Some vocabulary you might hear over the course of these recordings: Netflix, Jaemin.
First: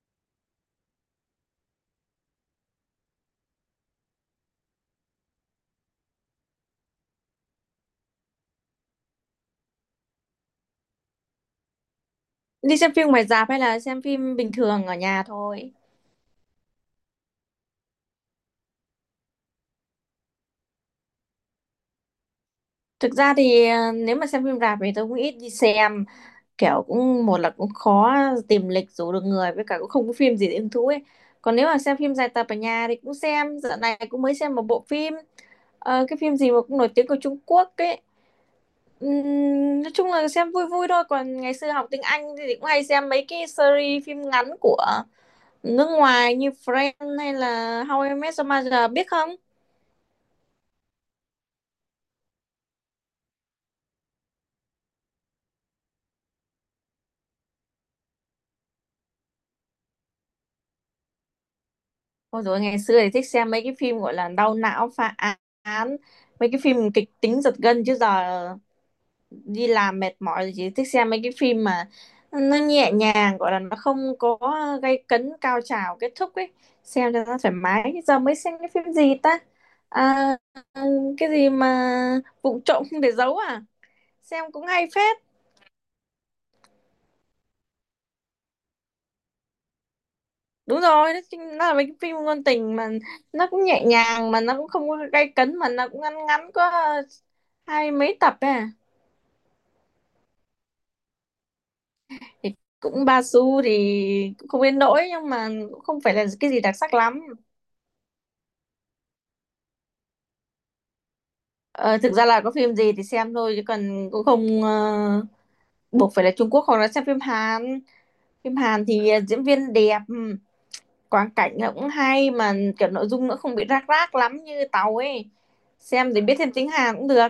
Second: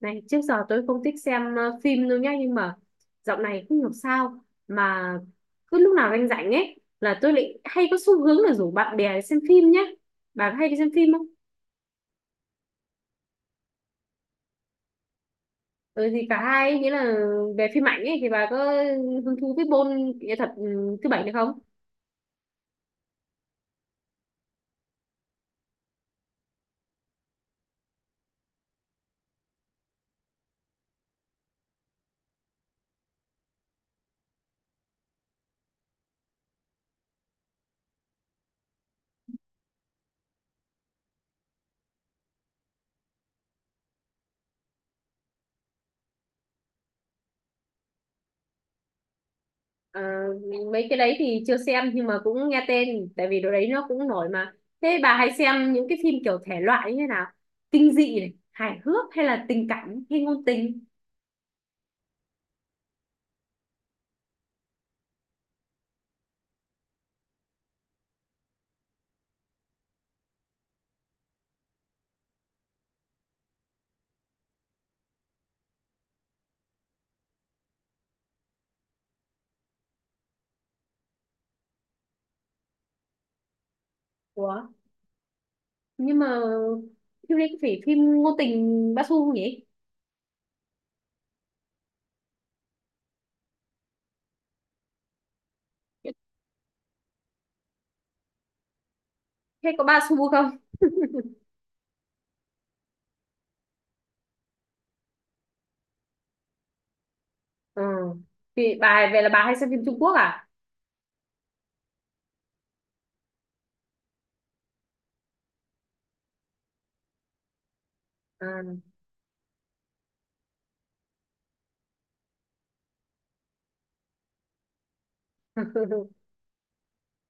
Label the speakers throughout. Speaker 1: Này, trước giờ tôi không thích xem phim đâu nhá, nhưng mà dạo này không hiểu sao mà cứ lúc nào anh rảnh ấy là tôi lại hay có xu hướng là rủ bạn bè đi xem phim nhá. Bà có hay đi xem phim không?
Speaker 2: Đi xem phim ngoài rạp hay là xem phim bình thường ở nhà thôi?
Speaker 1: Ừ thì cả hai ấy, nghĩa là về phim ảnh ấy thì bà có hứng thú với môn nghệ thuật thứ bảy được không?
Speaker 2: Thực ra thì nếu mà xem phim rạp thì tôi cũng ít đi xem. Kiểu cũng một là cũng khó tìm lịch rủ được người, với cả cũng không có phim gì để hứng thú ấy. Còn nếu mà xem phim dài tập ở nhà thì cũng xem. Dạo này cũng mới xem một bộ phim. Cái phim gì mà cũng nổi tiếng của Trung Quốc ấy. Nói chung là xem vui vui thôi. Còn ngày xưa học tiếng Anh thì cũng hay xem mấy cái series phim ngắn của nước ngoài như Friends hay là How I Met Your Mother, biết không?
Speaker 1: Ờ, mấy cái đấy thì chưa xem nhưng mà cũng nghe tên tại vì đồ đấy nó cũng nổi mà. Thế bà hay xem những cái phim kiểu thể loại như thế nào? Kinh dị này, hài hước hay là tình cảm hay ngôn tình?
Speaker 2: Ôi dồi, ngày xưa thì thích xem mấy cái phim gọi là đau não, phá án, mấy cái phim kịch tính giật gân. Chứ giờ đi làm mệt mỏi thì chỉ thích xem mấy cái phim mà nó nhẹ nhàng, gọi là nó không có gay cấn cao trào kết thúc ấy, xem cho nó thoải mái. Giờ mới xem cái phim gì ta, à, cái gì mà Vụng Trộm Không Để Giấu à, xem
Speaker 1: Ủa?
Speaker 2: cũng hay phết.
Speaker 1: Nhưng mà phim này có phải phim ngôn tình ba xu không nhỉ?
Speaker 2: Đúng rồi, nó là mấy cái phim ngôn tình mà nó cũng nhẹ nhàng, mà nó cũng không có gay cấn, mà nó cũng ngắn ngắn, có hai mấy tập ấy à.
Speaker 1: Hay có ba xu không?
Speaker 2: Thì cũng Basu thì cũng không đến nỗi, nhưng mà cũng không phải là cái gì đặc sắc lắm.
Speaker 1: Ờ, thì bà về là bà hay xem phim Trung Quốc à?
Speaker 2: Ờ, thực ra là có phim gì thì xem thôi, chứ còn cũng không buộc phải là Trung Quốc, hoặc là xem phim Hàn. Phim
Speaker 1: À.
Speaker 2: Hàn thì diễn viên đẹp, quang cảnh nó cũng hay, mà kiểu nội dung nó không bị rác rác lắm như Tàu ấy. Xem thì biết thêm tiếng Hàn cũng được.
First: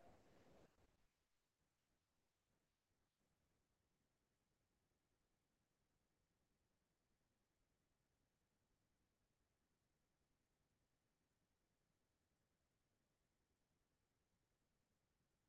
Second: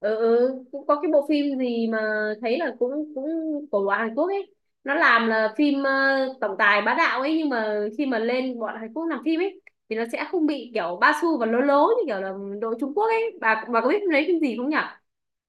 Speaker 1: Ừ, ừ. Cũng có cái bộ phim gì mà thấy là cũng cũng của bọn Hàn Quốc ấy, nó làm là phim tổng tài bá đạo ấy, nhưng mà khi mà lên bọn Hàn Quốc làm phim ấy thì nó sẽ không bị kiểu ba xu và lố lố như kiểu là đội Trung Quốc ấy. Bà có biết lấy phim gì không nhỉ?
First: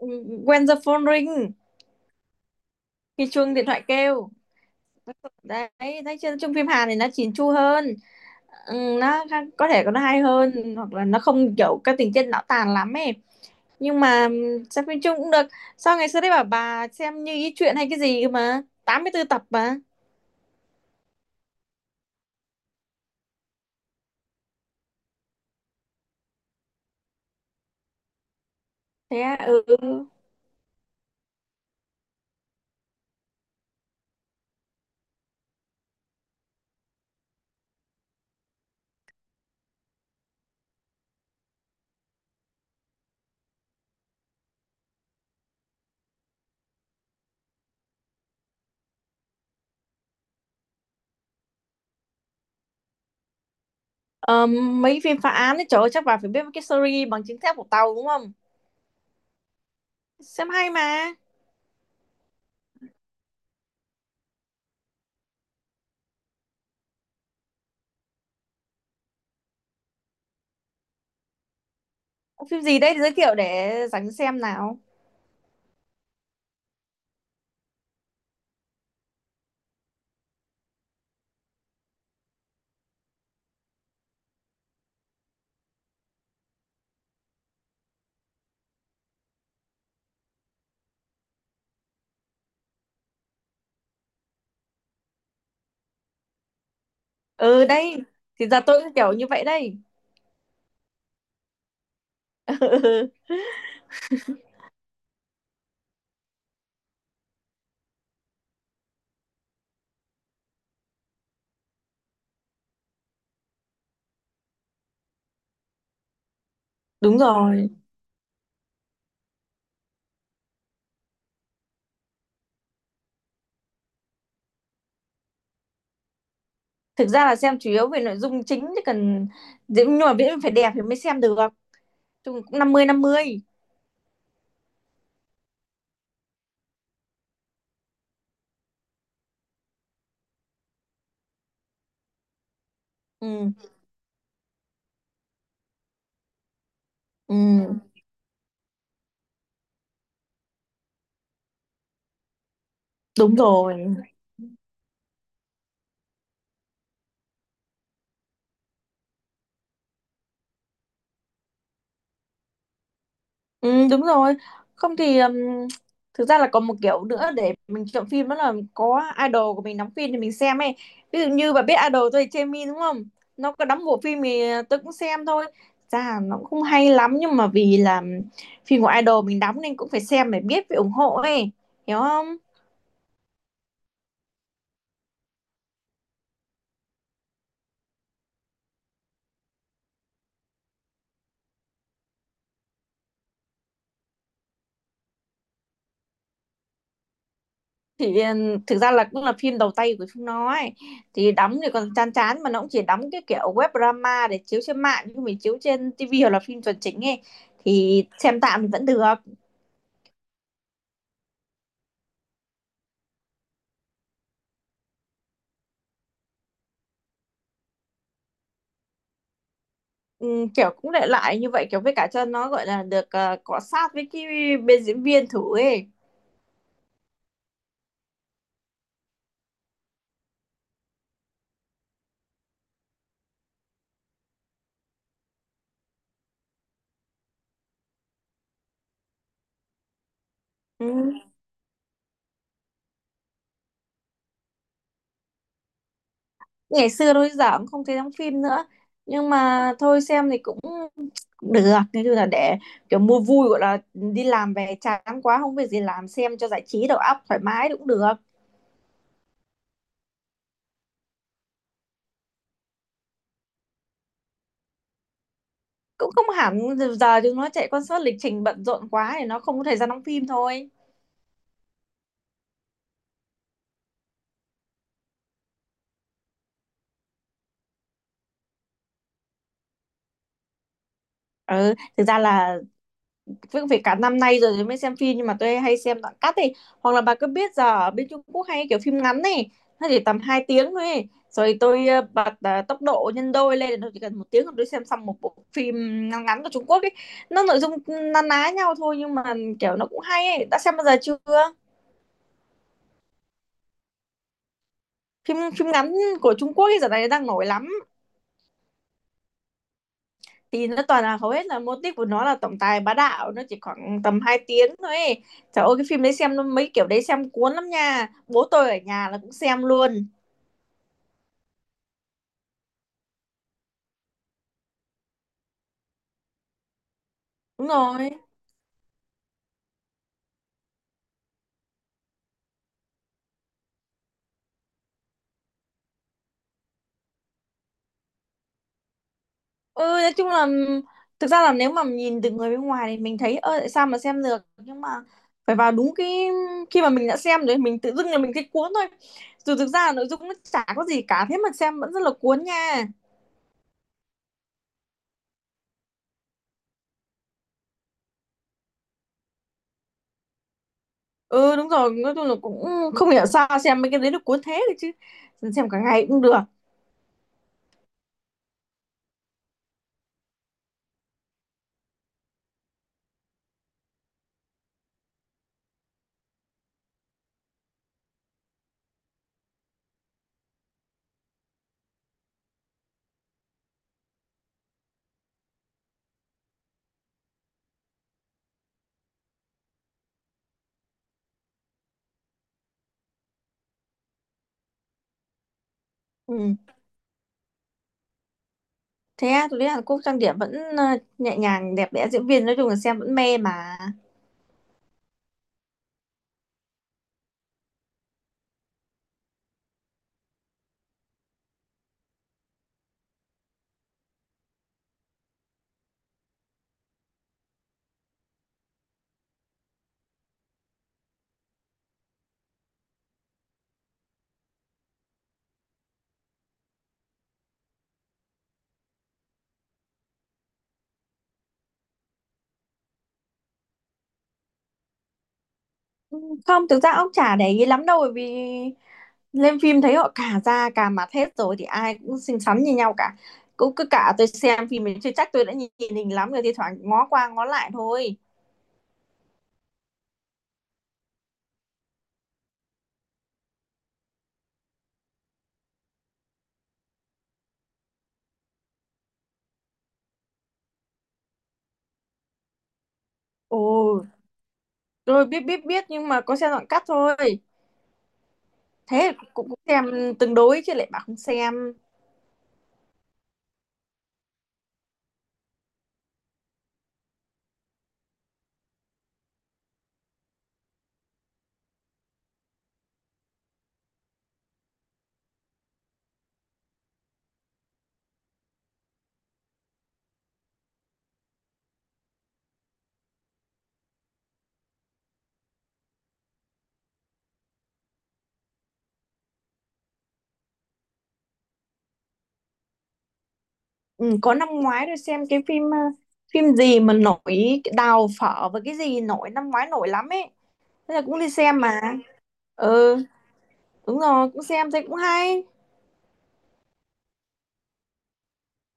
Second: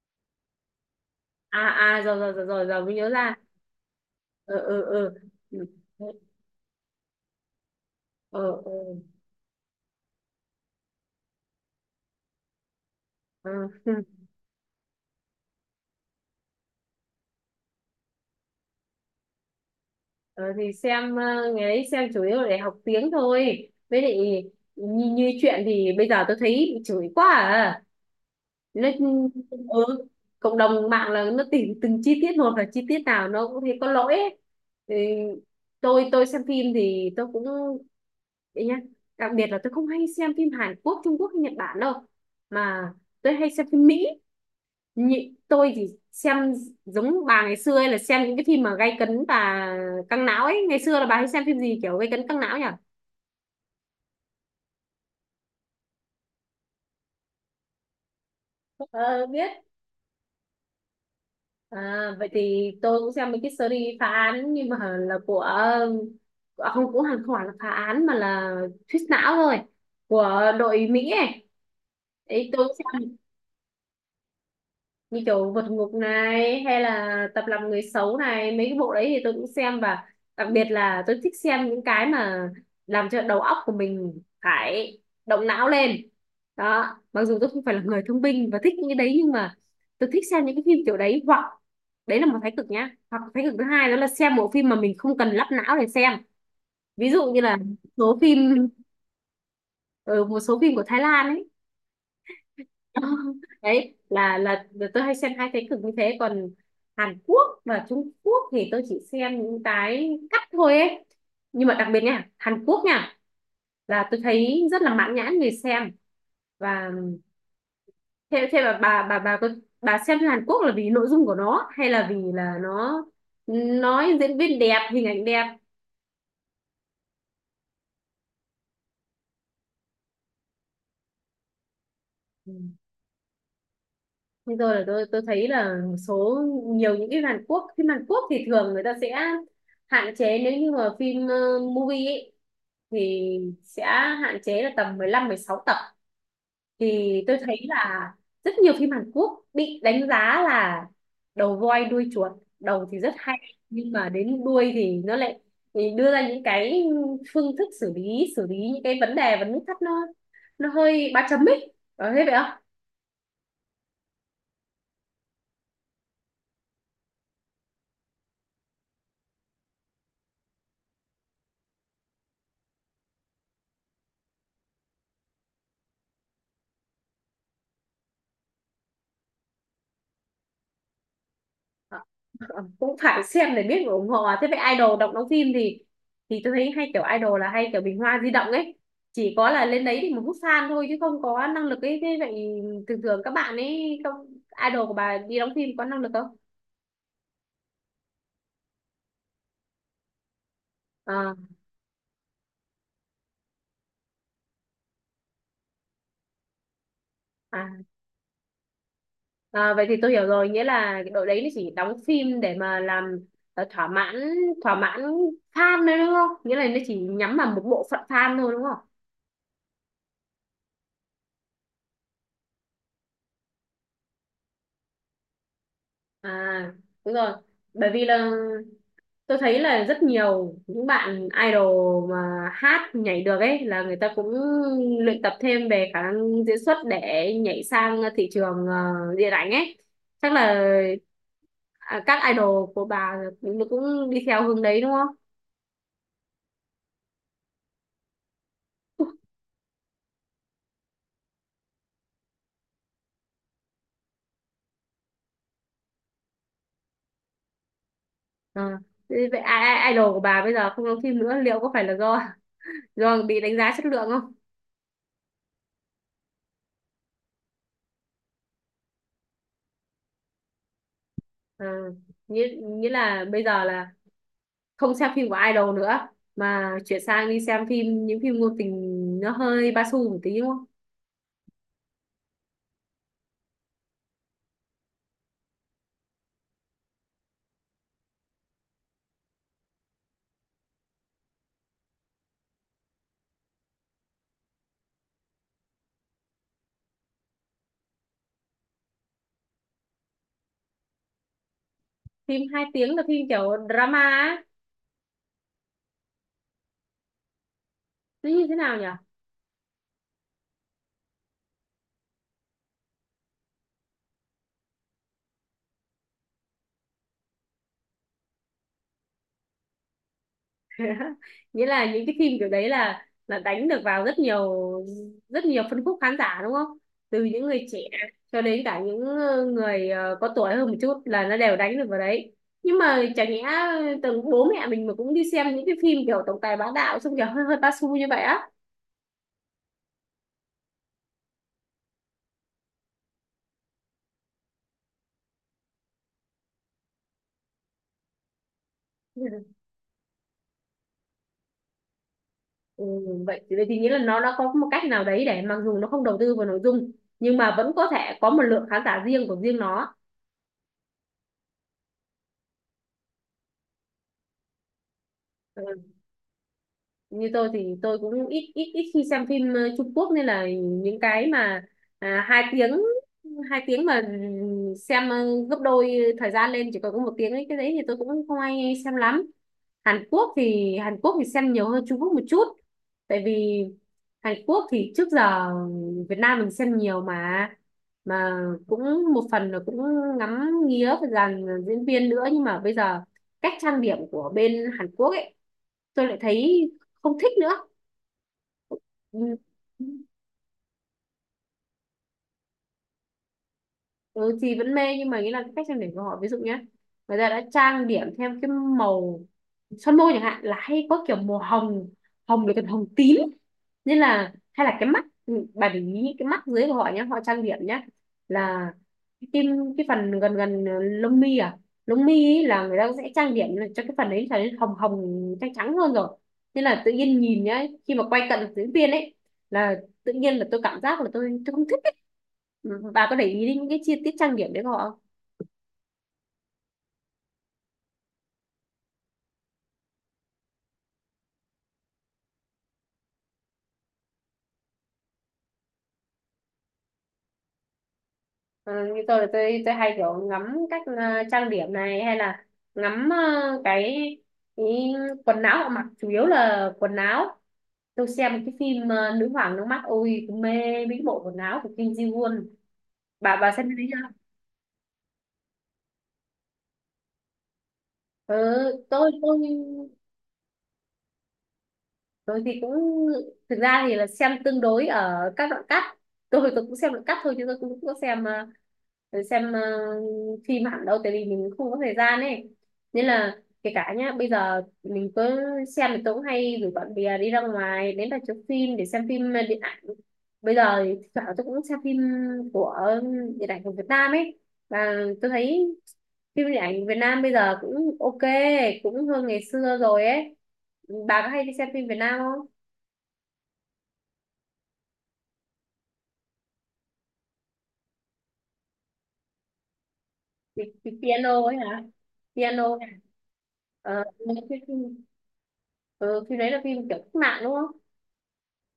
Speaker 2: Ừ, When the phone ring,
Speaker 1: À, à, rồi rồi rồi rồi, rồi mới nhớ
Speaker 2: khi
Speaker 1: ra.
Speaker 2: chuông điện thoại kêu.
Speaker 1: Ờ, ờ, ờ. Ừ.
Speaker 2: Đấy, thấy chưa, chung phim Hàn thì nó chỉn chu hơn.
Speaker 1: Ừ,
Speaker 2: Ừ,
Speaker 1: ừ.
Speaker 2: nó có thể nó hay hơn, hoặc là nó không kiểu cái tình tiết não tàn lắm ấy.
Speaker 1: Ờ.
Speaker 2: Nhưng mà xem phim chung cũng được. Sao ngày xưa đấy bảo bà xem Như Ý Chuyện hay cái gì mà 84 tập mà?
Speaker 1: Ờ, thì xem, ngày đấy xem chủ yếu để học tiếng thôi, với lại như chuyện thì bây giờ tôi thấy bị chửi quá à. Nó,
Speaker 2: Thế à? Ừ.
Speaker 1: ừ, cộng đồng mạng là nó tìm từng chi tiết một và chi tiết nào nó cũng thấy có lỗi ấy. Thì tôi xem phim thì tôi cũng đấy nhá. Đặc biệt là tôi không hay xem phim Hàn Quốc, Trung Quốc hay Nhật Bản đâu, mà tôi hay xem phim Mỹ. Nhị, tôi thì xem giống bà ngày xưa ấy, là xem những cái phim mà gay cấn và căng não ấy. Ngày xưa là bà hay xem phim gì kiểu gay cấn căng não nhỉ?
Speaker 2: Ờ, mấy phim phá án ấy, trời ơi, chắc bà phải biết cái series Bằng Chứng Thép của Tàu đúng không?
Speaker 1: Ờ, biết.
Speaker 2: Xem hay mà.
Speaker 1: À, vậy thì tôi cũng xem mấy cái series phá án, nhưng mà là của, à, không cũng hẳn không phải là phá án mà là thuyết não thôi của đội Mỹ ấy. Đấy,
Speaker 2: Phim
Speaker 1: tôi cũng
Speaker 2: gì đấy thì giới
Speaker 1: xem,
Speaker 2: thiệu để rảnh xem nào.
Speaker 1: như kiểu vượt ngục này hay là tập làm người xấu này, mấy cái bộ đấy thì tôi cũng xem. Và đặc biệt là tôi thích xem những cái mà làm cho đầu óc của mình phải động não lên đó, mặc dù tôi không phải là người thông minh và thích những cái đấy, nhưng mà tôi thích xem những cái phim kiểu đấy. Hoặc đấy là một thái cực nhá, hoặc thái cực thứ hai đó là xem bộ phim mà mình không cần lắp não để xem, ví dụ như là
Speaker 2: Ừ, đây
Speaker 1: số
Speaker 2: thì giờ
Speaker 1: phim,
Speaker 2: tôi cũng kiểu như vậy đây.
Speaker 1: ở một số phim của Thái Lan ấy. Ờ, đấy là tôi hay xem hai thế cực như thế. Còn Hàn Quốc và Trung Quốc thì tôi chỉ xem những cái cắt thôi ấy, nhưng mà đặc biệt nha, Hàn Quốc nha, là tôi thấy rất là mãn nhãn người xem. Và
Speaker 2: Đúng rồi.
Speaker 1: thế thế mà bà có, bà xem phim Hàn Quốc là vì nội dung của nó hay là vì là nó, nói diễn viên đẹp, hình ảnh đẹp?
Speaker 2: Thực ra là xem chủ yếu về nội dung chính chứ cần, nhưng mà miễn phải đẹp thì mới xem được. Chung cũng năm mươi.
Speaker 1: Bây giờ là tôi thấy là một số, nhiều những cái Hàn Quốc, phim Hàn Quốc thì thường người ta sẽ hạn chế, nếu như mà phim movie ấy, thì
Speaker 2: Ừm,
Speaker 1: sẽ hạn chế là tầm 15 16 tập. Thì tôi thấy
Speaker 2: ừm,
Speaker 1: là rất nhiều phim Hàn Quốc bị đánh giá là đầu voi đuôi chuột, đầu thì rất
Speaker 2: đúng
Speaker 1: hay
Speaker 2: rồi.
Speaker 1: nhưng mà đến đuôi thì nó lại, thì đưa ra những cái phương thức xử lý những cái vấn đề vấn thắc, nó hơi ba chấm ấy, có thế vậy không?
Speaker 2: Đúng rồi. Không thì, thực ra là còn một kiểu nữa để mình chọn phim, đó là có idol của mình đóng phim thì mình xem ấy. Ví dụ như bà biết idol tôi là Jaemin, đúng không? Nó có đóng bộ phim thì tôi cũng xem thôi. Thực ra nó cũng không hay lắm, nhưng mà vì là phim của idol mình đóng nên cũng phải xem để biết, phải ủng hộ ấy. Hiểu không?
Speaker 1: Ờ, cũng phải xem để biết và ủng hộ à. Thế vậy idol đọc đóng phim thì tôi thấy hay kiểu idol là hay kiểu bình hoa di động ấy, chỉ có là lên đấy thì một hút fan thôi chứ không có năng lực ấy. Thế vậy thường thường các bạn ấy không, idol của bà đi đóng phim có năng lực không?
Speaker 2: Thì thực ra là cũng là phim đầu tay của Phương nó ấy. Thì
Speaker 1: À,
Speaker 2: đóng thì còn chán chán, mà nó cũng chỉ đóng cái kiểu web drama để chiếu trên mạng, nhưng mình chiếu trên tivi hoặc là phim chuẩn chính ấy.
Speaker 1: à,
Speaker 2: Thì xem tạm thì vẫn được.
Speaker 1: à, vậy thì tôi hiểu rồi, nghĩa là cái đội đấy nó chỉ đóng phim để mà làm ờ, thỏa mãn thỏa mãn fan thôi đúng không, nghĩa là nó chỉ nhắm vào một bộ phận fan thôi đúng không?
Speaker 2: Kiểu cũng để lại như vậy, kiểu với cả cho nó gọi là được cọ sát với cái bên diễn viên thử ấy.
Speaker 1: À, đúng rồi. Bởi vì là tôi thấy là rất nhiều những bạn idol mà hát nhảy được ấy là người ta cũng luyện tập thêm về khả năng diễn xuất để nhảy sang thị trường điện ảnh ấy. Chắc là,
Speaker 2: Ừm,
Speaker 1: các idol của bà cũng cũng đi theo hướng đấy đúng không?
Speaker 2: ngày xưa thôi, giờ cũng không thấy đóng phim nữa. Nhưng mà thôi xem thì cũng cũng được. Nói chung là để kiểu mua vui, gọi là đi làm về chán quá không việc gì làm, xem cho giải trí đầu óc thoải mái cũng được.
Speaker 1: Ờ. Vậy idol của bà bây giờ không đóng phim nữa liệu có phải là do do bị đánh giá chất lượng không?
Speaker 2: Cũng không hẳn. Giờ chúng nó chạy concert lịch trình bận rộn quá thì nó không có thời gian đóng phim thôi.
Speaker 1: Ờ. Nghĩa là bây giờ là không xem phim của idol nữa, mà chuyển sang đi xem phim, những phim ngôn tình nó hơi ba xu một tí đúng không?
Speaker 2: Ừ, thực ra là việc phải cả năm nay rồi mới xem phim, nhưng mà tôi hay xem đoạn cắt ấy. Hoặc là bà cứ biết giờ ở bên Trung Quốc hay kiểu phim ngắn này, nó chỉ tầm 2 tiếng thôi ấy. Rồi tôi bật tốc độ nhân đôi lên, tôi chỉ cần một tiếng là tôi xem xong một bộ phim ngắn ngắn của Trung Quốc ấy. Nó nội dung na ná nhau thôi, nhưng mà kiểu nó cũng hay ấy. Đã xem bao giờ chưa?
Speaker 1: Phim hai tiếng là phim kiểu drama á.
Speaker 2: Phim phim ngắn của Trung Quốc ấy giờ này đang nổi lắm.
Speaker 1: Nó như thế nào nhỉ?
Speaker 2: Thì nó toàn là, hầu hết là mô típ của nó là tổng tài bá đạo, nó chỉ khoảng tầm 2 tiếng thôi ấy. Trời ơi, cái phim đấy xem nó mấy kiểu đấy xem cuốn lắm nha, bố tôi ở nhà là cũng xem luôn.
Speaker 1: Nghĩa là những cái phim kiểu đấy là đánh được vào rất nhiều, rất nhiều phân khúc khán giả đúng không? Từ những người
Speaker 2: Đúng
Speaker 1: trẻ
Speaker 2: rồi.
Speaker 1: cho đến cả những người có tuổi hơn một chút, là nó đều đánh được vào đấy. Nhưng mà chả nhẽ từng bố mẹ mình mà cũng đi xem những cái phim kiểu tổng tài bá đạo xong kiểu hơi hơi ba xu như vậy á?
Speaker 2: Ừ, nói chung là thực ra là nếu mà nhìn từ người bên ngoài thì mình thấy ơ tại sao mà xem được, nhưng mà phải vào đúng cái khi mà mình đã xem rồi, mình tự dưng là mình thấy cuốn thôi. Dù thực ra là nội dung nó chả có gì cả, thế mà xem vẫn rất là cuốn
Speaker 1: Ừ,
Speaker 2: nha.
Speaker 1: vậy thì nghĩa là nó đã có một cách nào đấy để mặc dù nó không đầu tư vào nội dung, nhưng mà vẫn có thể có một lượng khán giả riêng của riêng nó.
Speaker 2: Ừ, đúng rồi, nói chung là cũng không hiểu sao xem mấy cái đấy được cuốn thế được chứ. Xem cả
Speaker 1: Ừ.
Speaker 2: ngày cũng được.
Speaker 1: Như tôi thì tôi cũng ít ít ít khi xem phim Trung Quốc, nên là những cái mà 2 tiếng, 2 tiếng mà xem gấp đôi thời gian lên, chỉ còn có 1 tiếng ấy, cái đấy thì tôi cũng không ai xem lắm. Hàn Quốc thì xem nhiều hơn Trung Quốc một chút, tại vì Hàn Quốc thì trước giờ Việt Nam mình xem nhiều mà cũng một phần là cũng ngắm nghía về dàn diễn viên nữa. Nhưng mà bây giờ cách trang điểm của bên Hàn Quốc ấy tôi lại
Speaker 2: Ừ.
Speaker 1: thấy không thích nữa.
Speaker 2: Thế à, tôi thấy Hàn
Speaker 1: Ừ.
Speaker 2: Quốc trang điểm vẫn ờ, nhẹ nhàng đẹp đẽ, diễn viên nói chung là xem vẫn mê mà.
Speaker 1: Ừ, chị vẫn mê nhưng mà nghĩ là cái cách trang điểm của họ, ví dụ nhé, người ta đã trang điểm theo cái màu son môi chẳng hạn là hay có kiểu màu hồng hồng với cả hồng tím, nên là hay là cái mắt, bà để ý những cái mắt dưới của họ nhé, họ trang điểm nhé, là cái tim, cái phần gần gần lông mi, à, lông mi ý là người ta sẽ trang điểm là cho cái phần đấy trở nên hồng hồng trắng trắng hơn rồi. Nên là tự nhiên nhìn nhá, khi mà quay cận diễn viên ấy, là tự nhiên là tôi cảm giác là tôi không thích. Ừ, bà có để ý đến những cái chi tiết trang điểm đấy của họ không?
Speaker 2: Không, thực ra ông chả để ý lắm đâu, bởi vì lên phim thấy họ cả da cả mặt hết rồi thì ai cũng xinh xắn như nhau cả. Cũng cứ cả tôi xem phim mình chưa chắc tôi đã nhìn hình lắm, rồi thì thoảng ngó qua ngó lại thôi.
Speaker 1: Ừ, như tôi là tôi hay kiểu ngắm cách trang điểm này, hay là ngắm cái, cái quần áo họ mặc, chủ yếu là quần áo. Tôi xem cái phim nữ hoàng nước mắt, ôi tôi mê mấy cái bộ quần áo của Kim Ji Won. Bà
Speaker 2: Ồ,
Speaker 1: xem cái đấy chưa?
Speaker 2: tôi biết biết biết, nhưng mà có xem đoạn cắt thôi.
Speaker 1: Ừ, tôi
Speaker 2: Thế
Speaker 1: tôi
Speaker 2: cũng xem tương đối chứ lại bảo không xem.
Speaker 1: tôi thì cũng, thực ra thì là xem tương đối ở các đoạn cắt. Tôi cũng xem đoạn cắt thôi chứ tôi cũng không có xem, xem phim hẳn đâu, tại vì mình không có thời gian ấy. Nên là, kể cả nhá, bây giờ mình cứ xem, thì tôi cũng hay rủ bạn bè đi ra ngoài đến rạp chiếu phim để xem phim điện ảnh. Bây giờ thì thỉnh thoảng tôi cũng xem phim của điện ảnh của Việt Nam ấy, và tôi thấy phim điện ảnh Việt Nam bây giờ cũng ok, cũng hơn ngày xưa rồi ấy. Bà có hay đi xem phim Việt Nam không?
Speaker 2: Ừ, có năm ngoái tôi xem cái phim phim gì mà nổi, cái Đào Phở và cái gì nổi năm ngoái nổi lắm ấy.
Speaker 1: Thì
Speaker 2: Thế là cũng đi
Speaker 1: piano ấy
Speaker 2: xem mà.
Speaker 1: hả? Piano.
Speaker 2: Ừ, đúng
Speaker 1: ờ,
Speaker 2: rồi,
Speaker 1: cái
Speaker 2: cũng xem thấy cũng
Speaker 1: phim,
Speaker 2: hay.
Speaker 1: ừ, phim đấy là phim kiểu cách mạng đúng không?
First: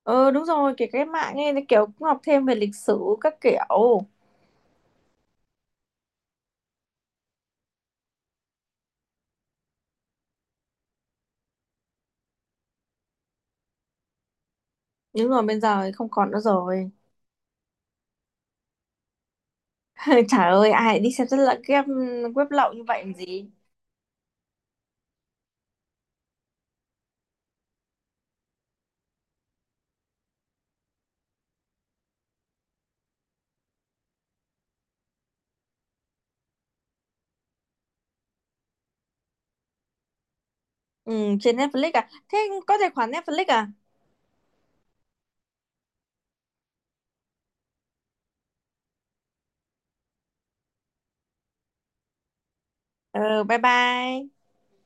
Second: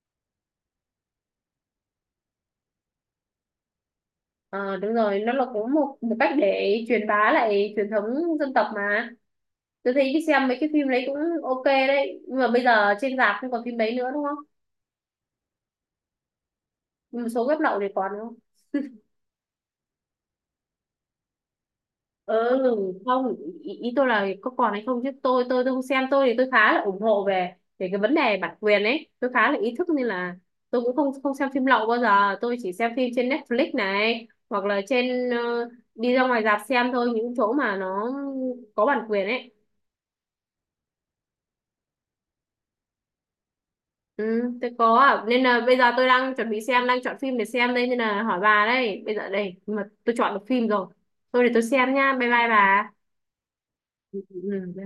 Speaker 2: Ừ, đúng rồi, kể cái mạng ấy, cái kiểu cũng học thêm về lịch sử các kiểu.
Speaker 1: Ờ, đúng rồi, nó là cũng một một cách để truyền bá lại truyền thống dân tộc mà. Tôi thấy đi xem mấy cái phim đấy cũng ok đấy, nhưng mà bây giờ trên rạp không còn phim đấy nữa đúng không?
Speaker 2: Nhưng mà bây giờ thì không còn nữa rồi.
Speaker 1: Một số web lậu thì còn đúng không?
Speaker 2: Trời ơi, ai đi xem rất là game web lậu như
Speaker 1: Ừ.
Speaker 2: vậy làm
Speaker 1: Không.
Speaker 2: gì.
Speaker 1: Ý tôi là có còn hay không, chứ tôi không xem. Tôi thì tôi khá là ủng hộ về về cái vấn đề bản quyền ấy, tôi khá là ý thức nên là tôi cũng không không xem phim lậu bao giờ. Tôi chỉ xem phim trên Netflix này hoặc là trên, đi ra ngoài rạp xem thôi, những chỗ mà nó có bản quyền ấy.
Speaker 2: Ừ, trên Netflix à? Thế có tài khoản Netflix à?
Speaker 1: Ừ, tôi có ạ. Nên là bây giờ tôi đang chuẩn bị xem, đang chọn phim để xem đây, nên là hỏi bà đây bây giờ đây. Nhưng mà tôi chọn được phim rồi, tôi để tôi xem nha, bye bye bà.
Speaker 2: Ừ, bye bye.
Speaker 1: Ừ.